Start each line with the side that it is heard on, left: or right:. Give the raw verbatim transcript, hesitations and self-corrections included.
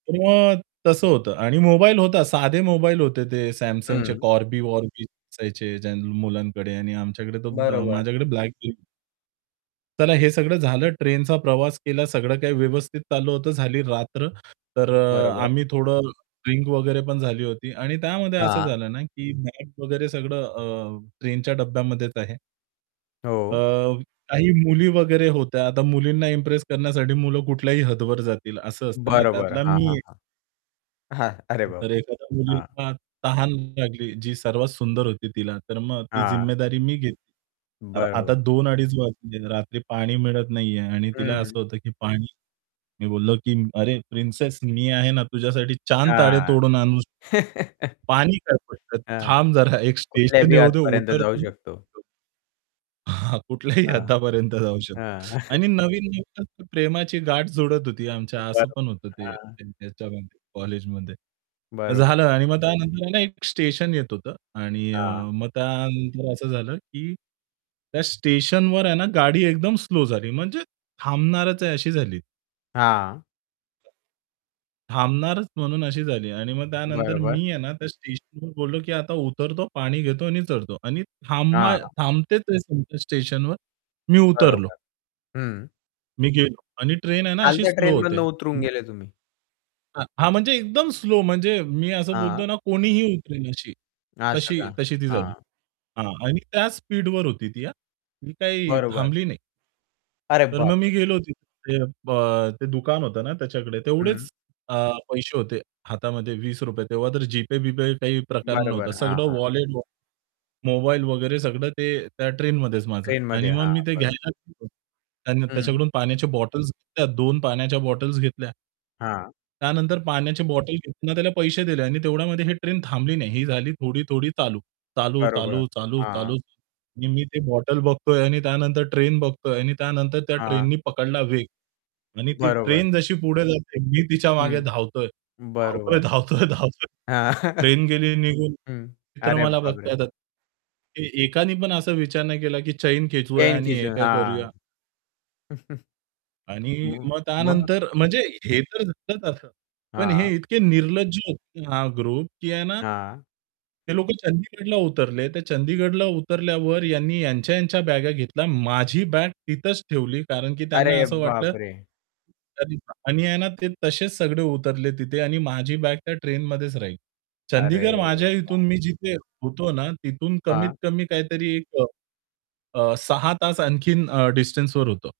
right: तर मग तसं होतं आणि मोबाईल होता साधे मोबाईल होते ते Samsungचे
left: हं.
right: कॉर्बी वॉर्बी असायचे ज्यांन मुलांकडे आणि आमच्याकडे तो
left: बरोबर.
right: माझ्याकडे ब्द Blackberry चला हे सगळं झालं. ट्रेनचा प्रवास केला, सगळं काही व्यवस्थित चालू होतं. झाली रात्र, तर अ,
left: बरोबर.
right: आम्ही थोडं ड्रिंक वगैरे पण झाली होती आणि त्यामध्ये असं
left: हां.
right: झालं ना, की बॅग वगैरे सगळं अ, ट्रेनच्या डब्यामध्येच आहे. अ,
left: हो.
right: काही मुली वगैरे होत्या. आता मुलींना इम्प्रेस करण्यासाठी मुलं कुठल्याही हदवर जातील असं असतं ना,
left: बरं, बरं.
right: त्यातला
left: हां,
right: मी
left: हां,
right: एक.
left: हां. हां, अरे, बाप
right: तर एखाद्या
left: हां.
right: मुलीला तहान लागली, जी सर्वात सुंदर होती तिला. तर मग ती
left: हां.
right: जिम्मेदारी मी घेतली. आता
left: बरोबर.
right: दोन अडीच वाजले, रात्री पाणी मिळत नाहीये आणि तिला
left: हं.
right: असं होतं की पाणी मी बोललो की, "अरे प्रिन्सेस, मी आहे ना तुझ्यासाठी, चांद-तारे
left: आह.
right: तोडून आणू श पाणी काय पडलं.
left: हां.
right: थांब जरा, एक स्टेशन
left: कुठल्याही
right: येऊ दे"
left: आतपर्यंत जाऊ
right: "उतरतो."
left: शकतो.
right: कुठल्याही
left: हां.
right: हदापर्यंत जाऊ शकतो.
left: हां.
right: आणि नवीन-नवीन प्रेमाची गाठ जोडत होती आमच्या,
left: बरोबर.
right: असं पण होतं ते
left: हां.
right: त्याच्यामध्ये कॉलेजमध्ये.
left: बरोबर.
right: झालं आणि मग त्यानंतर आहे ना, एक स्टेशन येत होतं आणि अ,
left: हां.
right: मग त्यानंतर असं झालं की त्या स्टेशनवर आहे ना. गाडी एकदम स्लो झाली म्हणजे थांबणारच आहे अशी झाली.
left: हां.
right: थांबणारच म्हणून अशी झाली आणि मग त्यानंतर
left: बरोबर.
right: मी आहे ना, त्या स्टेशनवर बोललो की, "आता उतरतो, पाणी घेतो आणि चढतो." आणि थांबाय
left: हां.
right: थांबतेच आहे तुमच्या स्टेशनवर मी उतरलो.
left: बरोबर. हं.
right: मी गेलो आणि ट्रेन आहे ना, अशी
left: चालत्या
right: स्लो होते.
left: ट्रेनमधून उतरून
right: हं.
left: गेले तुम्ही.
right: हां. हां, म्हणजे एकदम स्लो म्हणजे मी असं
left: हां.
right: बोलतो ना, कोणीही उतरेल अशी.
left: असं
right: तशी
left: का?
right: तशी ती झाली.
left: हां.
right: हां. आणि त्याच स्पीडवर होती ती हां, ती काही
left: बरोबर.
right: थांबली नाही.
left: अरे
right: तर मग
left: बाप
right: मी
left: रे!
right: गेलो तिथे ब ते दुकान होतं ना, त्याच्याकडे.
left: हं.
right: तेवढेच अ, पैसे होते हातामध्ये वीस रुपये तेव्हा तर G-Pay-बिपे काही प्रकार नव्हता
left: बरोबर. हां,
right: सगळं
left: हां, हां.
right: वॉलेट वॉल मोबाईल वगैरे सगळं ते त्या ट्रेनमध्येच माझं
left: ट्रेनमध्ये
right: आणि मग
left: हां,
right: मी ते
left: बरोबर.
right: घ्यायला गेलो त्यां
left: हं.
right: त्याच्याकडून पाण्याच्या बॉटल्स घेतल्या, दोन पाण्याच्या बॉटल्स घेतल्या.
left: हां.
right: त्यानंतर पाण्याची बॉटल घेतल्या त्याला पैसे दिले आणि तेवढ्यामध्ये ही ट्रेन थांबली नाही. ही झाली थोडी-थोडी चालू. चालू,
left: बरोबर.
right: चालू, चालू,
left: हां.
right: चालू आणि मी ते बॉटल बघतोय आणि त्यानंतर ट्रेन बघतोय आणि त्यानंतर त्या
left: हां.
right: ट्रेननी पकडला वेग आणि ती
left: बरोबर.
right: ट्रेन जशी पुढे जाते मी तिच्या मागे
left: हं.
right: धावतोय, धावतोय,
left: बरोबर.
right: धावतोय, धावतोय
left: हां.
right: ट्रेन गेली निघून.
left: हं.
right: मित्र
left: अरे
right: मला
left: बापरे!
right: बघताहेत. [unintelligible] की एकानी पण असा विचार नाही केला की चैन खेचूया
left: चेन
right: आणि हे
left: खेचून.
right: काय
left: हां.
right: करूया. आणि
left: म
right: मग
left: मग?
right: त्यानंतर म्हणजे हे तर झालंच असं. पण हे
left: हां.
right: इतके निर्लज्ज होते हा, ग्रुप की आहे ना
left: हां.
right: ते लोक चंदीगडला उतरले. ते चंदीगडला उतरल्यावर ह्यांनी ह्यांच्या-ह्यांच्या बॅग घेतल्या. माझी बॅग तिथंच ठेवली. कारण की त्यांना
left: अरे
right: असं
left: बाप
right: वाटलं
left: रे!
right: [unintelligible] ...आणि आहे ना, ते तसेच सगळे उतरले तिथे आणि माझी बॅग त्या ट्रेनमध्येच राहिली.
left: अरे
right: चंदीगड माझ्या
left: बाप
right: इथून मी जिथे होतो ना, तिथून कमीत
left: हां.
right: कमी काहीतरी एक, अ, अ, सहा तास आणखीन अ, डिस्टन्सवर होतं.